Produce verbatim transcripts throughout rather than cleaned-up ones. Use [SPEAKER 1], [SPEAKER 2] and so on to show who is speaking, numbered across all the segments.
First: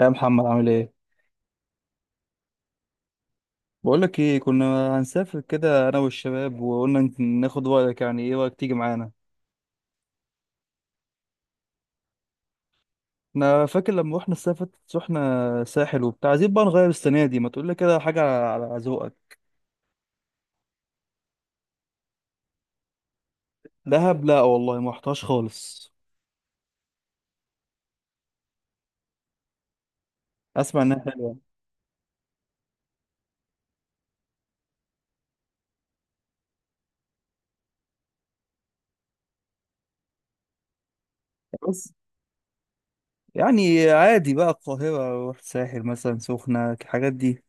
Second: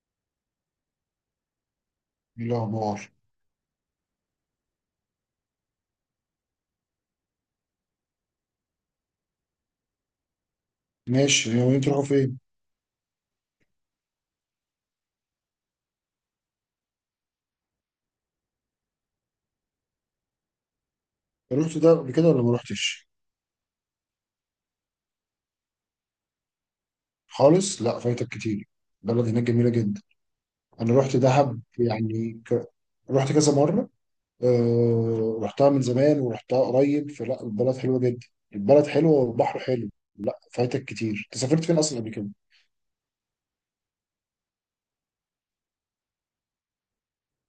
[SPEAKER 1] يا محمد، عامل ايه؟
[SPEAKER 2] إيه الأخبار.
[SPEAKER 1] بقول لك ايه، كنا هنسافر كده انا والشباب، وقلنا نت- ناخد رايك، يعني ايه رايك تيجي معانا؟
[SPEAKER 2] ماشي يومين، تروحوا فين؟
[SPEAKER 1] انا فاكر لما رحنا السافت، رحنا ساحل وبتاع. عايزين بقى نغير السنه دي، ما تقول لي كده حاجه على على ذوقك.
[SPEAKER 2] رحت ده قبل كده ولا ما رحتش؟
[SPEAKER 1] دهب؟ لا والله ما رحتهاش خالص.
[SPEAKER 2] خالص؟ لا فايتك كتير. بلد هناك جميلة جدا.
[SPEAKER 1] اسمع
[SPEAKER 2] أنا
[SPEAKER 1] انها
[SPEAKER 2] رحت
[SPEAKER 1] حلوه.
[SPEAKER 2] دهب يعني ك... رحت كذا مرة. أه... رحتها من زمان ورحتها قريب، فلا البلد حلوة جدا. البلد حلوة والبحر حلو. لا فايتك كتير، أنت سافرت فين
[SPEAKER 1] بس
[SPEAKER 2] أصلا قبل كده؟
[SPEAKER 1] يعني عادي بقى، القاهره، رحت ساحل، مثلا سخنه، الحاجات دي.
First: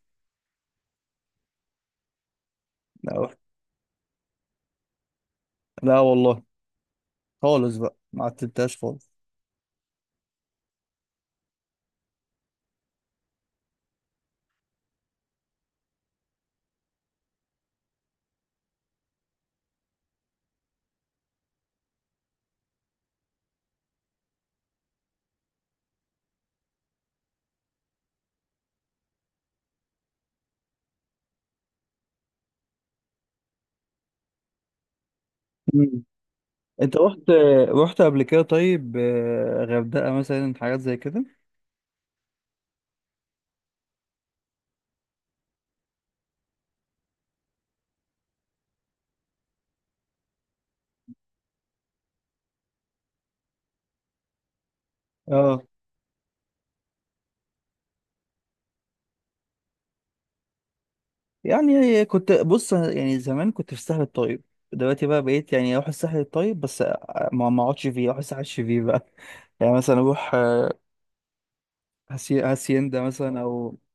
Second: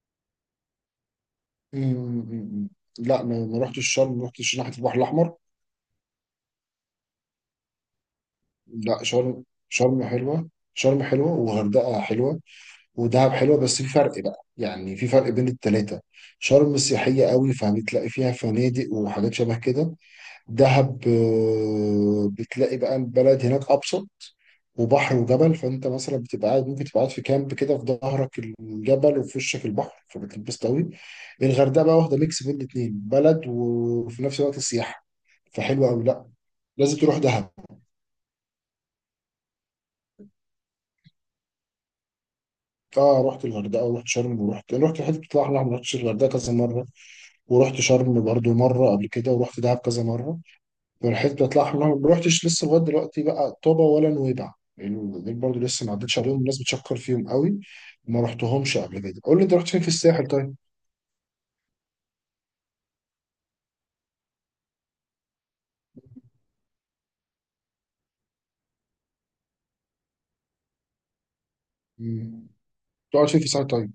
[SPEAKER 2] أمم.
[SPEAKER 1] لا،
[SPEAKER 2] لا،
[SPEAKER 1] رحت.
[SPEAKER 2] ما ما رحتش شرم، ما رحتش ناحية البحر الأحمر.
[SPEAKER 1] لا والله، خالص بقى، ما عتبتهاش
[SPEAKER 2] لا
[SPEAKER 1] خالص.
[SPEAKER 2] شرم، شرم حلوة، شرم حلوة وغردقة حلوة ودهب حلوه، بس في فرق بقى، يعني في فرق بين التلاته. شرم سياحيه قوي، فبتلاقي فيها فنادق وحاجات شبه كده. دهب آه، بتلاقي بقى البلد هناك ابسط، وبحر وجبل، فانت مثلا بتبقى قاعد، ممكن تبقى قاعد في كامب كده، في ظهرك الجبل وفي وشك البحر، فبتلبس قوي. الغردقه بقى واخده ميكس بين الاتنين، بلد وفي نفس الوقت سياحه، فحلوه
[SPEAKER 1] مم.
[SPEAKER 2] قوي. لا،
[SPEAKER 1] انت
[SPEAKER 2] لازم تروح
[SPEAKER 1] رحت
[SPEAKER 2] دهب.
[SPEAKER 1] رحت قبل كده؟ طيب، آه، غردقه مثلا، حاجات زي كده؟
[SPEAKER 2] اه رحت الغردقه ورحت شرم ورحت رحت الحته بتطلع احلى، ما رحتش الغردقه كذا مره، ورحت شرم برضو مرة قبل كده، ورحت دهب كذا مرة. فالحتة بتاعت الأحمر ما رحتش لسه لغاية دلوقتي بقى، طابة ولا نويبع يعني، دول برضو
[SPEAKER 1] اه،
[SPEAKER 2] لسه ما عدتش عليهم، الناس بتشكر فيهم قوي. ما رحتهمش قبل كده. قول لي، أنت رحت فين في الساحل طيب؟
[SPEAKER 1] يعني كنت بص، يعني زمان كنت في الساحل الطيب. دلوقتي بقى بقيت يعني اروح الساحل الطيب، بس ما ما اقعدش فيه، اروح الساحل الشرير بقى. يعني مثلا اروح، آه، هاسي-
[SPEAKER 2] مم.
[SPEAKER 1] هاسيندا
[SPEAKER 2] تقعد فين
[SPEAKER 1] مثلا،
[SPEAKER 2] في الساحل
[SPEAKER 1] او.
[SPEAKER 2] طيب؟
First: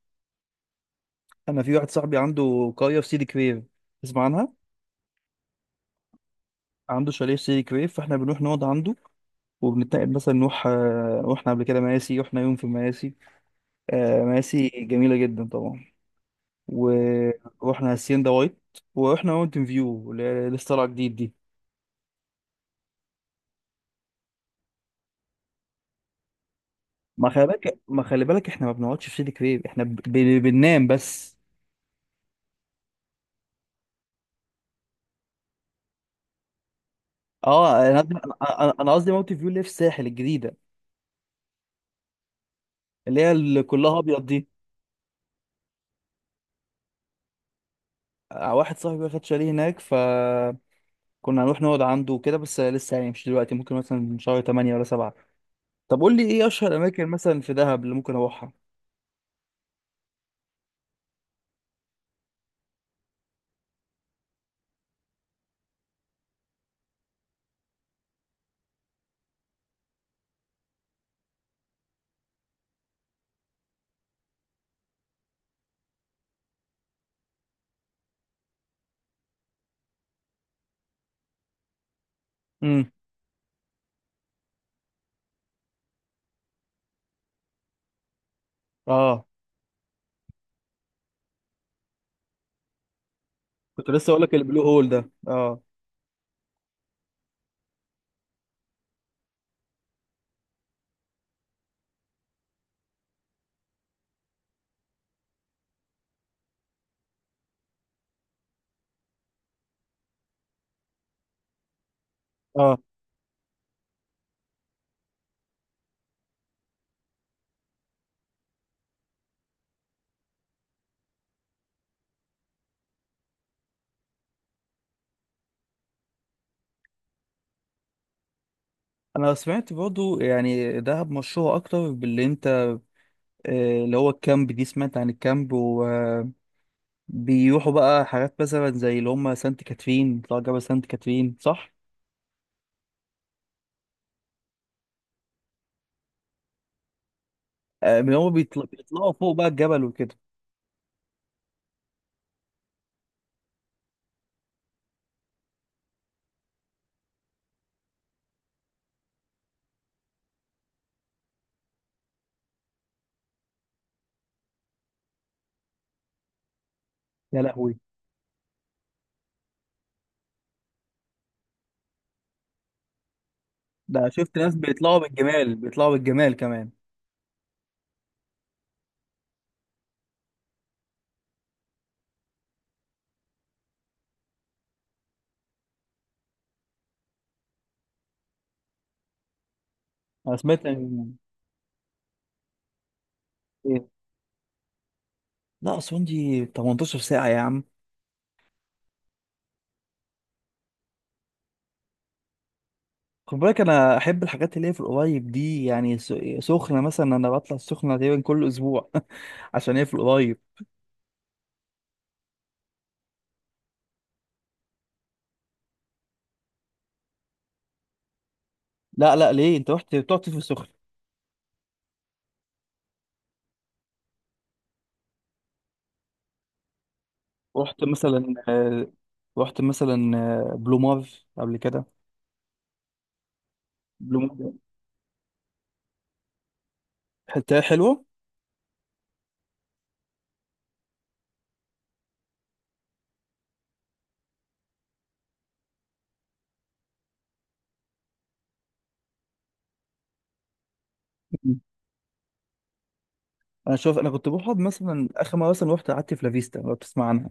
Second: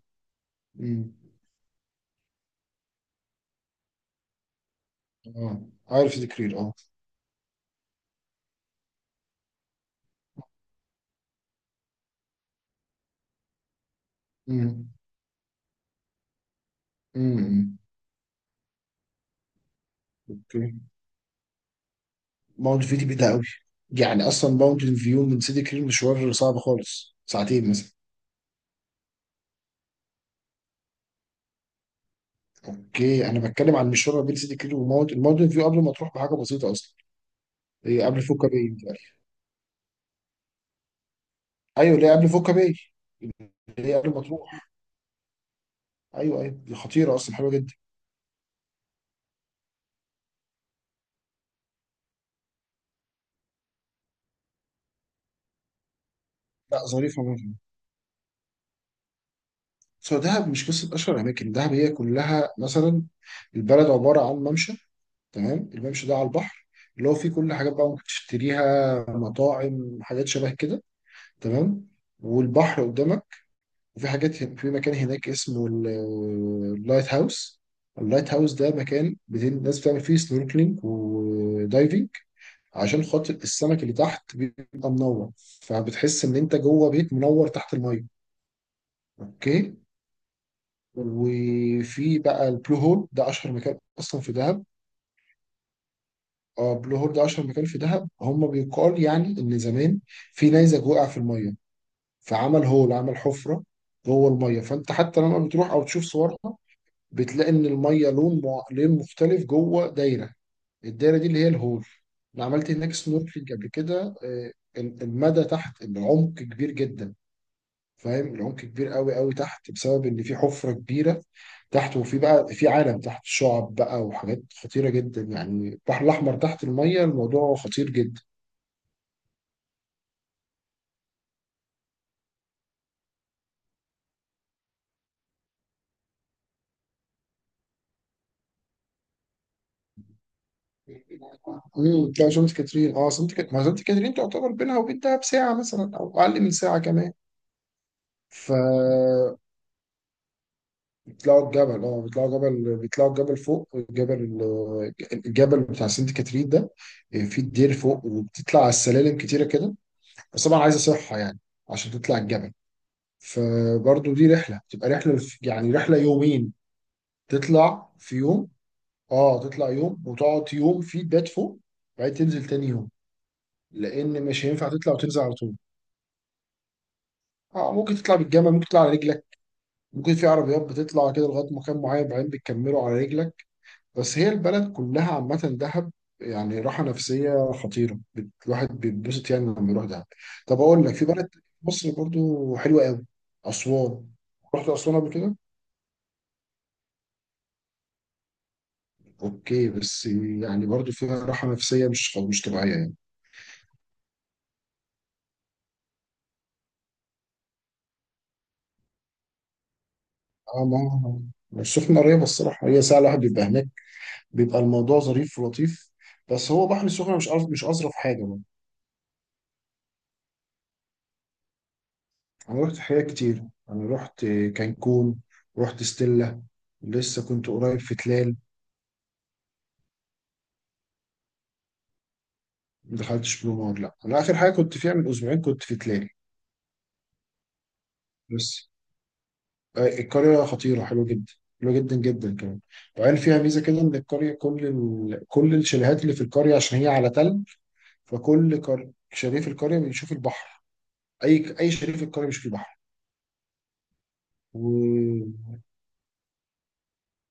[SPEAKER 2] مم.
[SPEAKER 1] انا في واحد صاحبي عنده قريه في سيدي كرير، تسمع عنها؟
[SPEAKER 2] اه، عارف ذكرير اه.
[SPEAKER 1] عنده شاليه في سيدي كرير، فاحنا بنروح نقعد عنده، وبنتنقل مثلا نروح، آه، رحنا قبل كده مراسي، رحنا يوم في مراسي. آه، مراسي
[SPEAKER 2] مم.
[SPEAKER 1] جميله جدا طبعا.
[SPEAKER 2] مم.
[SPEAKER 1] ورحنا هاسيندا وايت، ورحنا ماونتن فيو اللي هي لسه
[SPEAKER 2] اوكي.
[SPEAKER 1] طالعه جديد دي.
[SPEAKER 2] ماونت فيو دي بعيدة قوي، يعني أصلا ماونت فيو من سيدي كرير مشوار صعب خالص،
[SPEAKER 1] ما خلي
[SPEAKER 2] ساعتين
[SPEAKER 1] بالك
[SPEAKER 2] مثلا.
[SPEAKER 1] ما خلي بالك احنا ما بنقعدش في سيدي كرير، احنا ب... ب... بننام بس.
[SPEAKER 2] اوكي، انا بتكلم عن المشوار ما بين سيدي كرير وماونت الماونت فيو قبل ما تروح بحاجه بسيطه اصلا.
[SPEAKER 1] اه، انا
[SPEAKER 2] هي
[SPEAKER 1] قصدي-
[SPEAKER 2] قبل فوكا باي
[SPEAKER 1] انا أنا
[SPEAKER 2] متهيألي.
[SPEAKER 1] قصدي ماونتن فيو اللي في الساحل الجديده،
[SPEAKER 2] ايوه اللي هي قبل فوكا باي،
[SPEAKER 1] اللي هي اللي
[SPEAKER 2] اللي هي
[SPEAKER 1] كلها
[SPEAKER 2] قبل ما
[SPEAKER 1] ابيض دي.
[SPEAKER 2] تروح. ايوه ايوه، دي خطيره اصلا، حلوه جدا.
[SPEAKER 1] آه، واحد صاحبي واخد شاليه هناك، فكنا هنروح نقعد عنده وكده، بس لسه يعني مش دلوقتي، ممكن مثلا شهر تمانية ولا سبعة. طب قول لي ايه اشهر
[SPEAKER 2] لا
[SPEAKER 1] اماكن
[SPEAKER 2] ظريفه
[SPEAKER 1] مثلا في
[SPEAKER 2] ممكن.
[SPEAKER 1] دهب اللي ممكن اروحها؟
[SPEAKER 2] سو دهب مش قصه اشهر اماكن، دهب هي كلها مثلا. البلد عباره عن ممشى، تمام، الممشى ده على البحر، اللي هو فيه كل حاجات بقى ممكن تشتريها، مطاعم، حاجات شبه كده، تمام، والبحر قدامك. وفي حاجات هن- في مكان هناك اسمه ال- اللايت هاوس. اللايت هاوس ده مكان بت- الناس بتعمل فيه سنوركلينج ودايفنج،
[SPEAKER 1] امم.
[SPEAKER 2] عشان خاطر السمك اللي تحت بيبقى منور، فبتحس ان انت جوه بيت منور تحت الميه.
[SPEAKER 1] اه،
[SPEAKER 2] اوكي. وفي بقى البلو هول ده، اشهر مكان
[SPEAKER 1] كنت لسه
[SPEAKER 2] اصلا
[SPEAKER 1] اقول
[SPEAKER 2] في
[SPEAKER 1] لك البلو
[SPEAKER 2] دهب.
[SPEAKER 1] هول ده، اه.
[SPEAKER 2] اه بلو هول ده اشهر مكان في دهب. هم بيقال يعني ان زمان في نيزك وقع في الميه، فعمل هول، عمل حفره جوه الميه، فانت حتى لما بتروح او تشوف صورها بتلاقي ان الميه لون مع... لون مختلف جوه دايره، الدايره دي اللي هي الهول. انا عملت
[SPEAKER 1] اه،
[SPEAKER 2] هناك سنوركلينج قبل كده، آه، المدى تحت العمق كبير جدا. فاهم، العمق كبير قوي قوي تحت، بسبب ان في حفره كبيره تحت، وفي بقى في عالم تحت، شعب بقى وحاجات خطيره جدا، يعني البحر الاحمر تحت الميه الموضوع خطير جدا.
[SPEAKER 1] انا سمعت برضو يعني دهب مشهوره اكتر باللي انت، آه، اللي هو الكامب، دي سمعت عن الكامب، و بيروحوا بقى حاجات مثلا زي اللي هم سانت كاترين، بيطلعوا جبل سانت كاترين، صح؟
[SPEAKER 2] امم. لا سانت كاترين اه، سانت كاترين، ما سانت كاترين تعتبر بينها وبين دهب ساعه مثلا او اقل من ساعه كمان.
[SPEAKER 1] آه، من هم
[SPEAKER 2] ف
[SPEAKER 1] بيطل- بيطلعوا فوق بقى الجبل وكده.
[SPEAKER 2] بيطلعوا الجبل، اه بيطلعوا جبل، بيطلعوا الجبل فوق الجبل، الجبل بتاع سانت كاترين ده، آه، في الدير فوق، وبتطلع على السلالم كتيره كده، بس طبعا عايزه صحه يعني عشان تطلع الجبل، فبرضه دي رحله، تبقى رحله في- يعني رحله يومين،
[SPEAKER 1] يا لهوي.
[SPEAKER 2] تطلع في يوم، اه تطلع يوم وتقعد يوم فيه، تبات فوق، بعدين تنزل تاني يوم،
[SPEAKER 1] ده
[SPEAKER 2] لان
[SPEAKER 1] شفت
[SPEAKER 2] مش
[SPEAKER 1] ناس
[SPEAKER 2] هينفع تطلع
[SPEAKER 1] بيطلعوا
[SPEAKER 2] وتنزل على
[SPEAKER 1] بالجمال،
[SPEAKER 2] طول.
[SPEAKER 1] بيطلعوا بالجمال كمان.
[SPEAKER 2] اه ممكن تطلع بالجمل، ممكن تطلع على رجلك، ممكن في عربيات بتطلع كده لغايه مكان معين بعدين بتكمله على رجلك. بس هي البلد كلها عامه دهب، يعني راحه نفسيه خطيره، بت- الواحد بيتبسط يعني لما يروح دهب.
[SPEAKER 1] انا
[SPEAKER 2] طب
[SPEAKER 1] سمعت
[SPEAKER 2] اقول لك، في
[SPEAKER 1] إن-.
[SPEAKER 2] بلد في مصر برضو حلوه قوي،
[SPEAKER 1] إيه؟
[SPEAKER 2] اسوان. رحت اسوان قبل كده؟
[SPEAKER 1] لا اصلا دي 18 ساعة يا عم.
[SPEAKER 2] اوكي بس، يعني برضو فيها راحه نفسيه مش مش طبيعيه يعني.
[SPEAKER 1] خد بالك، انا احب الحاجات اللي هي في القريب دي، يعني س- سخنة مثلا، انا بطلع السخنة تقريبا كل اسبوع عشان هي في القريب.
[SPEAKER 2] اه، ما ما السخنه قريبه الصراحه، هي ساعه الواحد بيبقى هناك، بيبقى الموضوع ظريف ولطيف، بس هو بحر السخنه مش أظ- مش اظرف حاجه بقى.
[SPEAKER 1] لا لا، ليه؟ انت رحت بتقعد في السخنة؟
[SPEAKER 2] انا رحت حاجات كتير، انا رحت كانكون، رحت ستيلا، لسه كنت قريب
[SPEAKER 1] رحت
[SPEAKER 2] في
[SPEAKER 1] مثلا
[SPEAKER 2] تلال.
[SPEAKER 1] آه، رحت مثلا آه، بلومار قبل كده.
[SPEAKER 2] ما دخلتش بلو مار، لا انا اخر حاجه كنت فيها من اسبوعين كنت في تلال.
[SPEAKER 1] حتة حلوة.
[SPEAKER 2] بس آه، القريه خطيره، حلوه جدا، حلوه جدا جدا كمان. وقال فيها ميزه كده، ان القريه، كل ال... كل الشاليهات اللي في القريه عشان هي على تل، فكل قر... شريف القرية بيشوف البحر، أي
[SPEAKER 1] مم.
[SPEAKER 2] أي شريف القرية بيشوف البحر.
[SPEAKER 1] انا شوف انا كنت بقعد مثلا اخر مره،
[SPEAKER 2] ودافيستا
[SPEAKER 1] مثلا رحت قعدت في لافيستا، لو بتسمع عنها.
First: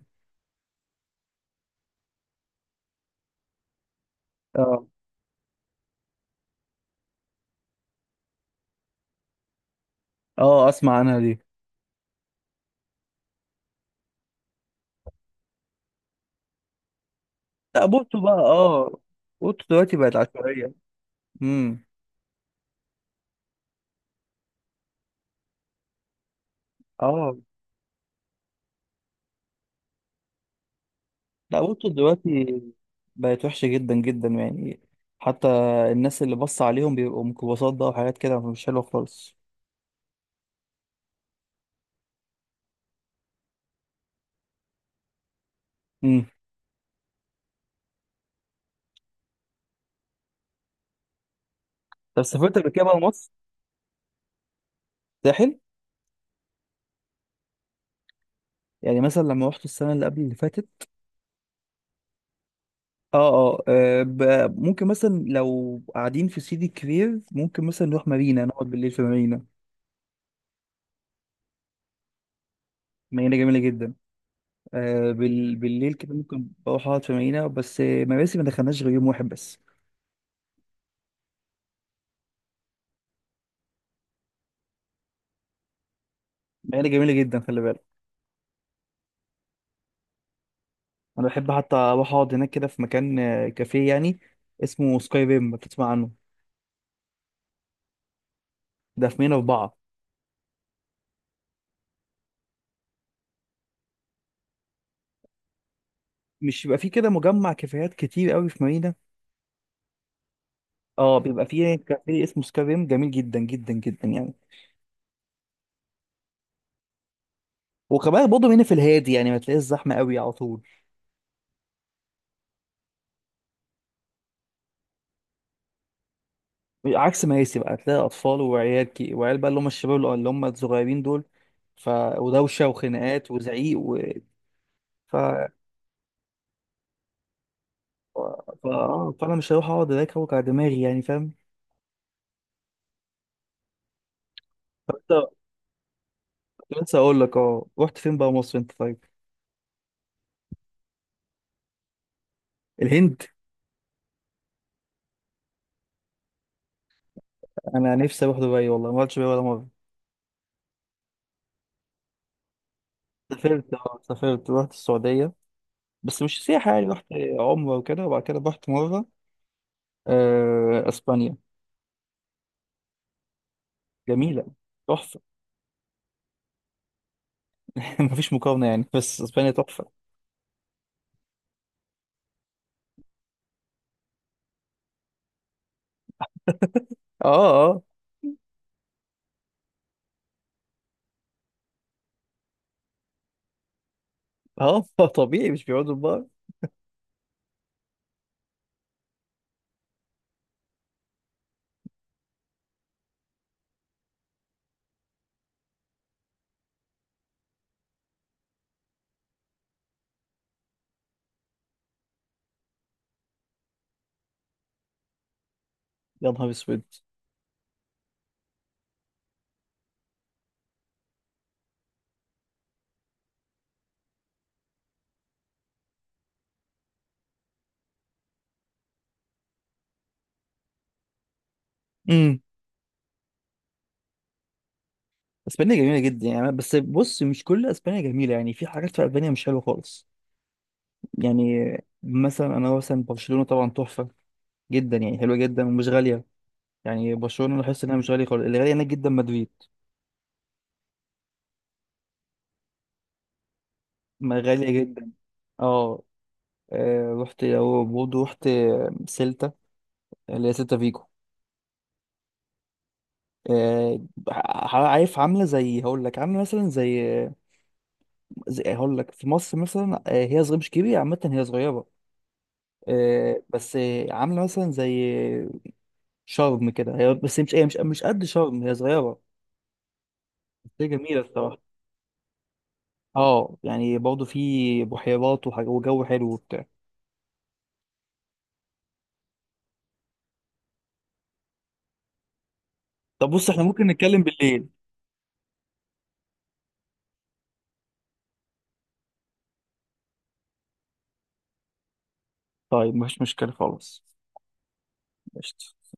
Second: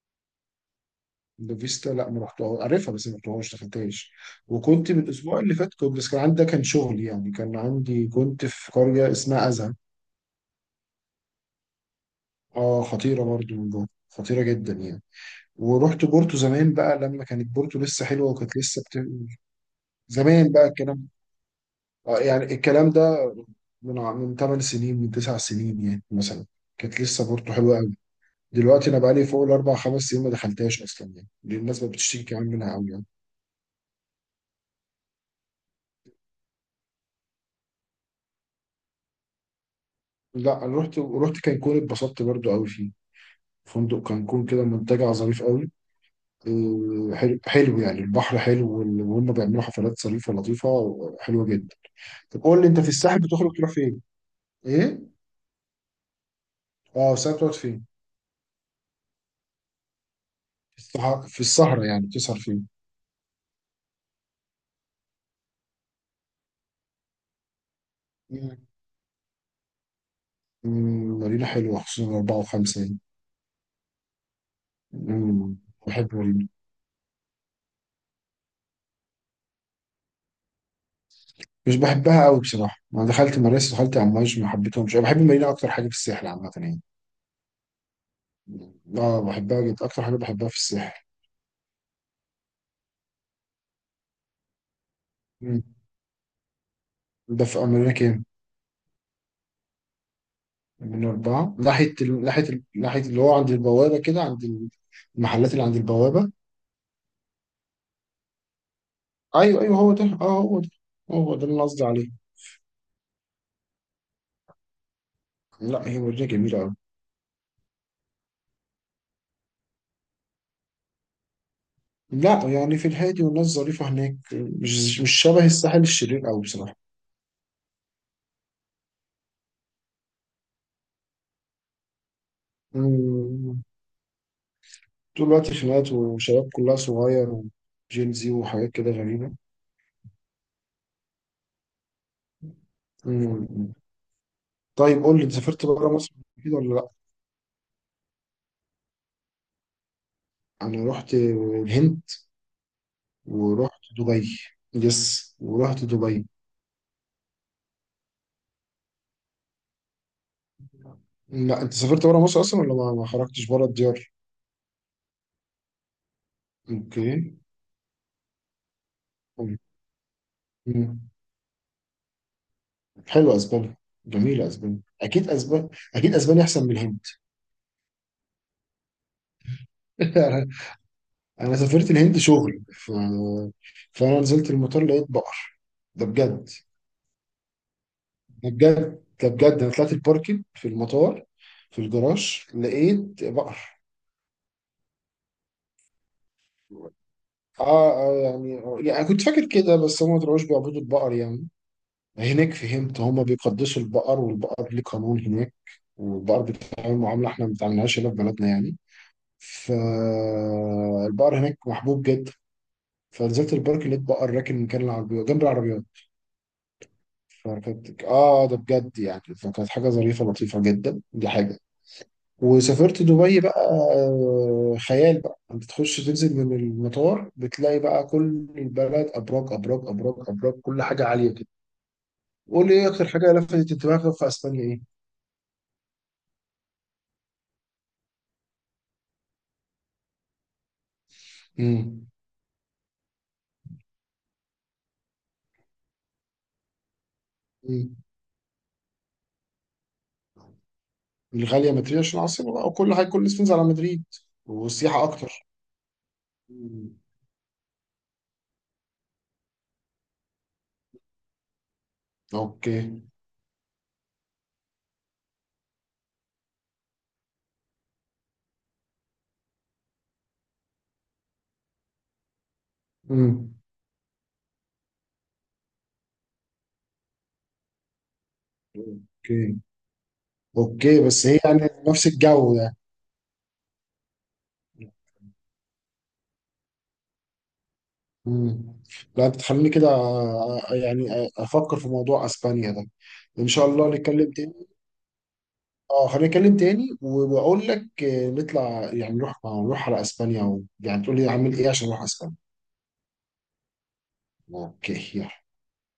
[SPEAKER 2] لا ما رحتها، عارفها بس ما رحتهاش، دخلتهاش.
[SPEAKER 1] اه.
[SPEAKER 2] وكنت من الأسبوع اللي فات كنت، بس كان عندي ده كان شغل يعني، كان عندي كنت في قرية اسمها أزهى.
[SPEAKER 1] اه، اسمع عنها دي.
[SPEAKER 2] اه خطيرة برضو، من جوه خطيرة جدا يعني. ورحت بورتو زمان بقى لما كانت بورتو
[SPEAKER 1] لا
[SPEAKER 2] لسه
[SPEAKER 1] بورتو
[SPEAKER 2] حلوة،
[SPEAKER 1] بقى،
[SPEAKER 2] وكانت لسه بت...
[SPEAKER 1] اه، بورتو دلوقتي بقت
[SPEAKER 2] زمان بقى
[SPEAKER 1] عشوائيه.
[SPEAKER 2] الكلام.
[SPEAKER 1] امم.
[SPEAKER 2] آه، يعني الكلام ده من ع- من تمن سنين، من تسع سنين يعني مثلا، كانت لسه
[SPEAKER 1] اه،
[SPEAKER 2] بورتو حلوة. دلوقتي انا بقالي فوق الاربع خمس سنين ما دخلتهاش اصلا يعني، دي
[SPEAKER 1] لا
[SPEAKER 2] الناس
[SPEAKER 1] بورتو
[SPEAKER 2] ما بتشتكي كمان
[SPEAKER 1] دلوقتي
[SPEAKER 2] منها قوي يعني.
[SPEAKER 1] بقت وحشه جدا جدا يعني. حتى الناس اللي بص عليهم بيبقوا ميكروباصات بقى وحاجات كده، مش حلوه خالص.
[SPEAKER 2] لا انا رحت رحت كانكون، اتبسطت برضو قوي فيه. فندق كانكون كده منتجع ظريف قوي،
[SPEAKER 1] امم.
[SPEAKER 2] آه، حلو حلو، يعني البحر حلو وال- وهم بيعملوا حفلات ظريفه لطيفه، حلوه جدا.
[SPEAKER 1] طب
[SPEAKER 2] طب
[SPEAKER 1] سافرت
[SPEAKER 2] قول لي،
[SPEAKER 1] قبل
[SPEAKER 2] انت
[SPEAKER 1] كده
[SPEAKER 2] في
[SPEAKER 1] بقى
[SPEAKER 2] الساحل
[SPEAKER 1] مصر؟
[SPEAKER 2] بتخرج تروح فين؟ ايه؟
[SPEAKER 1] ساحل.
[SPEAKER 2] اه الساحل بتقعد فين؟
[SPEAKER 1] يعني مثلا لما رحت السنه اللي قبل اللي
[SPEAKER 2] في
[SPEAKER 1] فاتت.
[SPEAKER 2] الصح- في السهره، يعني بتسهر فين؟
[SPEAKER 1] اه. اه، آه، ب- ممكن مثلا لو قاعدين في سيدي كرير، ممكن مثلا نروح مارينا،
[SPEAKER 2] مم.
[SPEAKER 1] نقعد بالليل في مارينا.
[SPEAKER 2] مم، مارينا حلوه خصوصا اربعه وخمسه يعني.
[SPEAKER 1] مارينا جميلة جدا. آه بال...
[SPEAKER 2] مم،
[SPEAKER 1] بالليل كده
[SPEAKER 2] بحب مارينا.
[SPEAKER 1] ممكن بروح اقعد في مارينا، بس آه، مراسي ما دخلناش غير يوم واحد بس.
[SPEAKER 2] مش بحبها قوي بصراحه، انا دخلت مراسي، دخلت امواج ما حبيتهمش، انا بحب المارينا اكتر حاجه في الساحل عامه يعني.
[SPEAKER 1] مارينا جميلة جدا، خلي بالك.
[SPEAKER 2] اه بحبها جدا، اكتر حاجه بحبها في الساحل.
[SPEAKER 1] انا بحب حتى اروح اقعد هناك كده في مكان، آه، كافيه يعني، اسمه سكاي ريم،
[SPEAKER 2] مم.
[SPEAKER 1] بتسمع عنه؟
[SPEAKER 2] ده في امريكا كام؟
[SPEAKER 1] ده في مارينا أربعة.
[SPEAKER 2] من اربعه ناحيه ال... ناحيه ال... ناحيه اللي هو عند البوابه كده، عند المحلات اللي عند البوابه.
[SPEAKER 1] مش بيبقى فيه كده مجمع كافيهات كتير قوي في مارينا؟
[SPEAKER 2] ايوه ايوه هو ده، اه هو ده.
[SPEAKER 1] اه،
[SPEAKER 2] هو ده
[SPEAKER 1] بيبقى
[SPEAKER 2] اللي انا
[SPEAKER 1] فيه
[SPEAKER 2] قصدي عليه.
[SPEAKER 1] كافيه اسمه سكاي ريم، جميل جدا جدا جدا يعني.
[SPEAKER 2] لا هي مدينه جميله قوي.
[SPEAKER 1] وكمان برضه هنا في الهادي، يعني ما تلاقيش زحمة قوي على طول.
[SPEAKER 2] لا يعني في الهادي، والناس ظريفه هناك، مش مش شبه الساحل الشرير قوي بصراحه.
[SPEAKER 1] عكس مياسي بقى، تلاقي اطفال وعيال كي، وعيال بقى اللي هم الشباب اللي اللي هم الصغيرين دول. ف ودوشه وخناقات
[SPEAKER 2] مم.
[SPEAKER 1] وزعيق و... ف
[SPEAKER 2] طول الوقت
[SPEAKER 1] ف
[SPEAKER 2] خناقات، وشباب كلها صغير، وجين زي وحاجات كده
[SPEAKER 1] اه،
[SPEAKER 2] غريبة.
[SPEAKER 1] فانا مش هروح اقعد هناك اوجع دماغي، يعني فاهم.
[SPEAKER 2] مم. طيب قول لي،
[SPEAKER 1] لسه.
[SPEAKER 2] انت سافرت بره مصر كده ولا لا؟
[SPEAKER 1] لسه، اقول لك، اه رحت فين بقى مصر انت طيب؟
[SPEAKER 2] انا رحت الهند،
[SPEAKER 1] الهند.
[SPEAKER 2] ورحت دبي، يس ورحت دبي.
[SPEAKER 1] انا نفسي اروح دبي، والله ما رحتش دبي ولا مره.
[SPEAKER 2] لا انت سافرت بره مصر اصلا ولا ما ما خرجتش بره
[SPEAKER 1] سافرت اه
[SPEAKER 2] الديار؟
[SPEAKER 1] سافرت رحت السعوديه، بس مش سياحه يعني، رحت
[SPEAKER 2] اوكي.
[SPEAKER 1] عمره وكده، وبعد كده رحت مره آه،
[SPEAKER 2] مم.
[SPEAKER 1] اسبانيا.
[SPEAKER 2] حلوه اسبانيا،
[SPEAKER 1] جميله.
[SPEAKER 2] جميله اسبانيا،
[SPEAKER 1] تحفه.
[SPEAKER 2] اكيد اسبانيا، اكيد اسبانيا احسن من الهند.
[SPEAKER 1] مفيش مقارنه يعني، بس اسبانيا تحفه.
[SPEAKER 2] انا سافرت الهند شغل، ف... فانا نزلت المطار لقيت بقر، ده بجد،
[SPEAKER 1] اه اه
[SPEAKER 2] ده بجد، ده بجد. انا طلعت الباركينج في المطار، في الجراج لقيت بقر.
[SPEAKER 1] اه طبيعي مش بيقعدوا بقى.
[SPEAKER 2] اه آه، يعني يعني كنت فاكر كده، بس هم ما طلعوش بيعبدوا البقر يعني، هناك فهمت هم بيقدسوا البقر، والبقر ليه قانون هناك، والبقر بيتعامل معاملة احنا ما بنتعاملهاش هنا في بلدنا يعني. فالبقر هناك محبوب جدا. فنزلت البارك لقيت بقر راكن مكان العربية جنب العربيات.
[SPEAKER 1] يا نهار اسود.
[SPEAKER 2] فكانت، اه ده بجد يعني، فكانت حاجة ظريفة لطيفة جدا، دي حاجة. وسافرت دبي بقى، آه، خيال بقى، بتخش تنزل من المطار بتلاقي بقى كل البلد ابراج ابراج ابراج ابراج، كل حاجه عاليه كده.
[SPEAKER 1] امم.
[SPEAKER 2] قول لي ايه اكتر حاجه لفتت انتباهك في اسبانيا، ايه؟
[SPEAKER 1] اسبانيا جميله جدا يعني، بس بص مش كل اسبانيا جميله يعني، في حاجات في اسبانيا مش حلوه خالص. يعني،
[SPEAKER 2] امم.
[SPEAKER 1] مثلا انا، مثلا برشلونه طبعا تحفه جدا يعني، حلوه جدا ومش غاليه. يعني برشلونه لاحظت
[SPEAKER 2] امم،
[SPEAKER 1] انها مش غاليه خالص، اللي غاليه هناك جدا مدريد،
[SPEAKER 2] الغاليه مدريد عشان العاصمه بقى، وكل حاجه كل الناس بتنزل على مدريد،
[SPEAKER 1] ما غاليه
[SPEAKER 2] والسياحه
[SPEAKER 1] جدا.
[SPEAKER 2] اكتر.
[SPEAKER 1] اه.
[SPEAKER 2] مم.
[SPEAKER 1] آه، رحت، او برضه رحت سيلتا، اللي هي سيلتا فيجو.
[SPEAKER 2] اوكي.
[SPEAKER 1] آه، ع- عارف عامله زي هقول لك، عامله مثلا زي، زي هقول لك في مصر مثلا. آه، هي صغيره مش كبيره عامه، هي صغيره. آه،
[SPEAKER 2] امم.
[SPEAKER 1] بس آه، عامله مثلا زي شرم كده، هي بس مش هي مش مش قد شرم، هي صغيره،
[SPEAKER 2] اوكي.
[SPEAKER 1] بس هي
[SPEAKER 2] اوكي
[SPEAKER 1] جميله
[SPEAKER 2] بس هي
[SPEAKER 1] الصراحه.
[SPEAKER 2] يعني نفس الجو يعني.
[SPEAKER 1] اه يعني برضه في بحيرات وحاجة- وجو حلو وبتاع.
[SPEAKER 2] مم. لا بتخليني كده آه، آه، يعني آه، افكر في موضوع اسبانيا ده.
[SPEAKER 1] طب
[SPEAKER 2] ان
[SPEAKER 1] بص احنا
[SPEAKER 2] شاء
[SPEAKER 1] ممكن
[SPEAKER 2] الله
[SPEAKER 1] نتكلم
[SPEAKER 2] نتكلم تاني.
[SPEAKER 1] بالليل.
[SPEAKER 2] اه خلينا نتكلم تاني، وبقول لك آه، نطلع يعني نروح نروح على اسبانيا و... يعني تقول لي اعمل ايه عشان اروح اسبانيا.
[SPEAKER 1] طيب مفيش مشكله خالص.
[SPEAKER 2] اوكي يلا.
[SPEAKER 1] قشطة.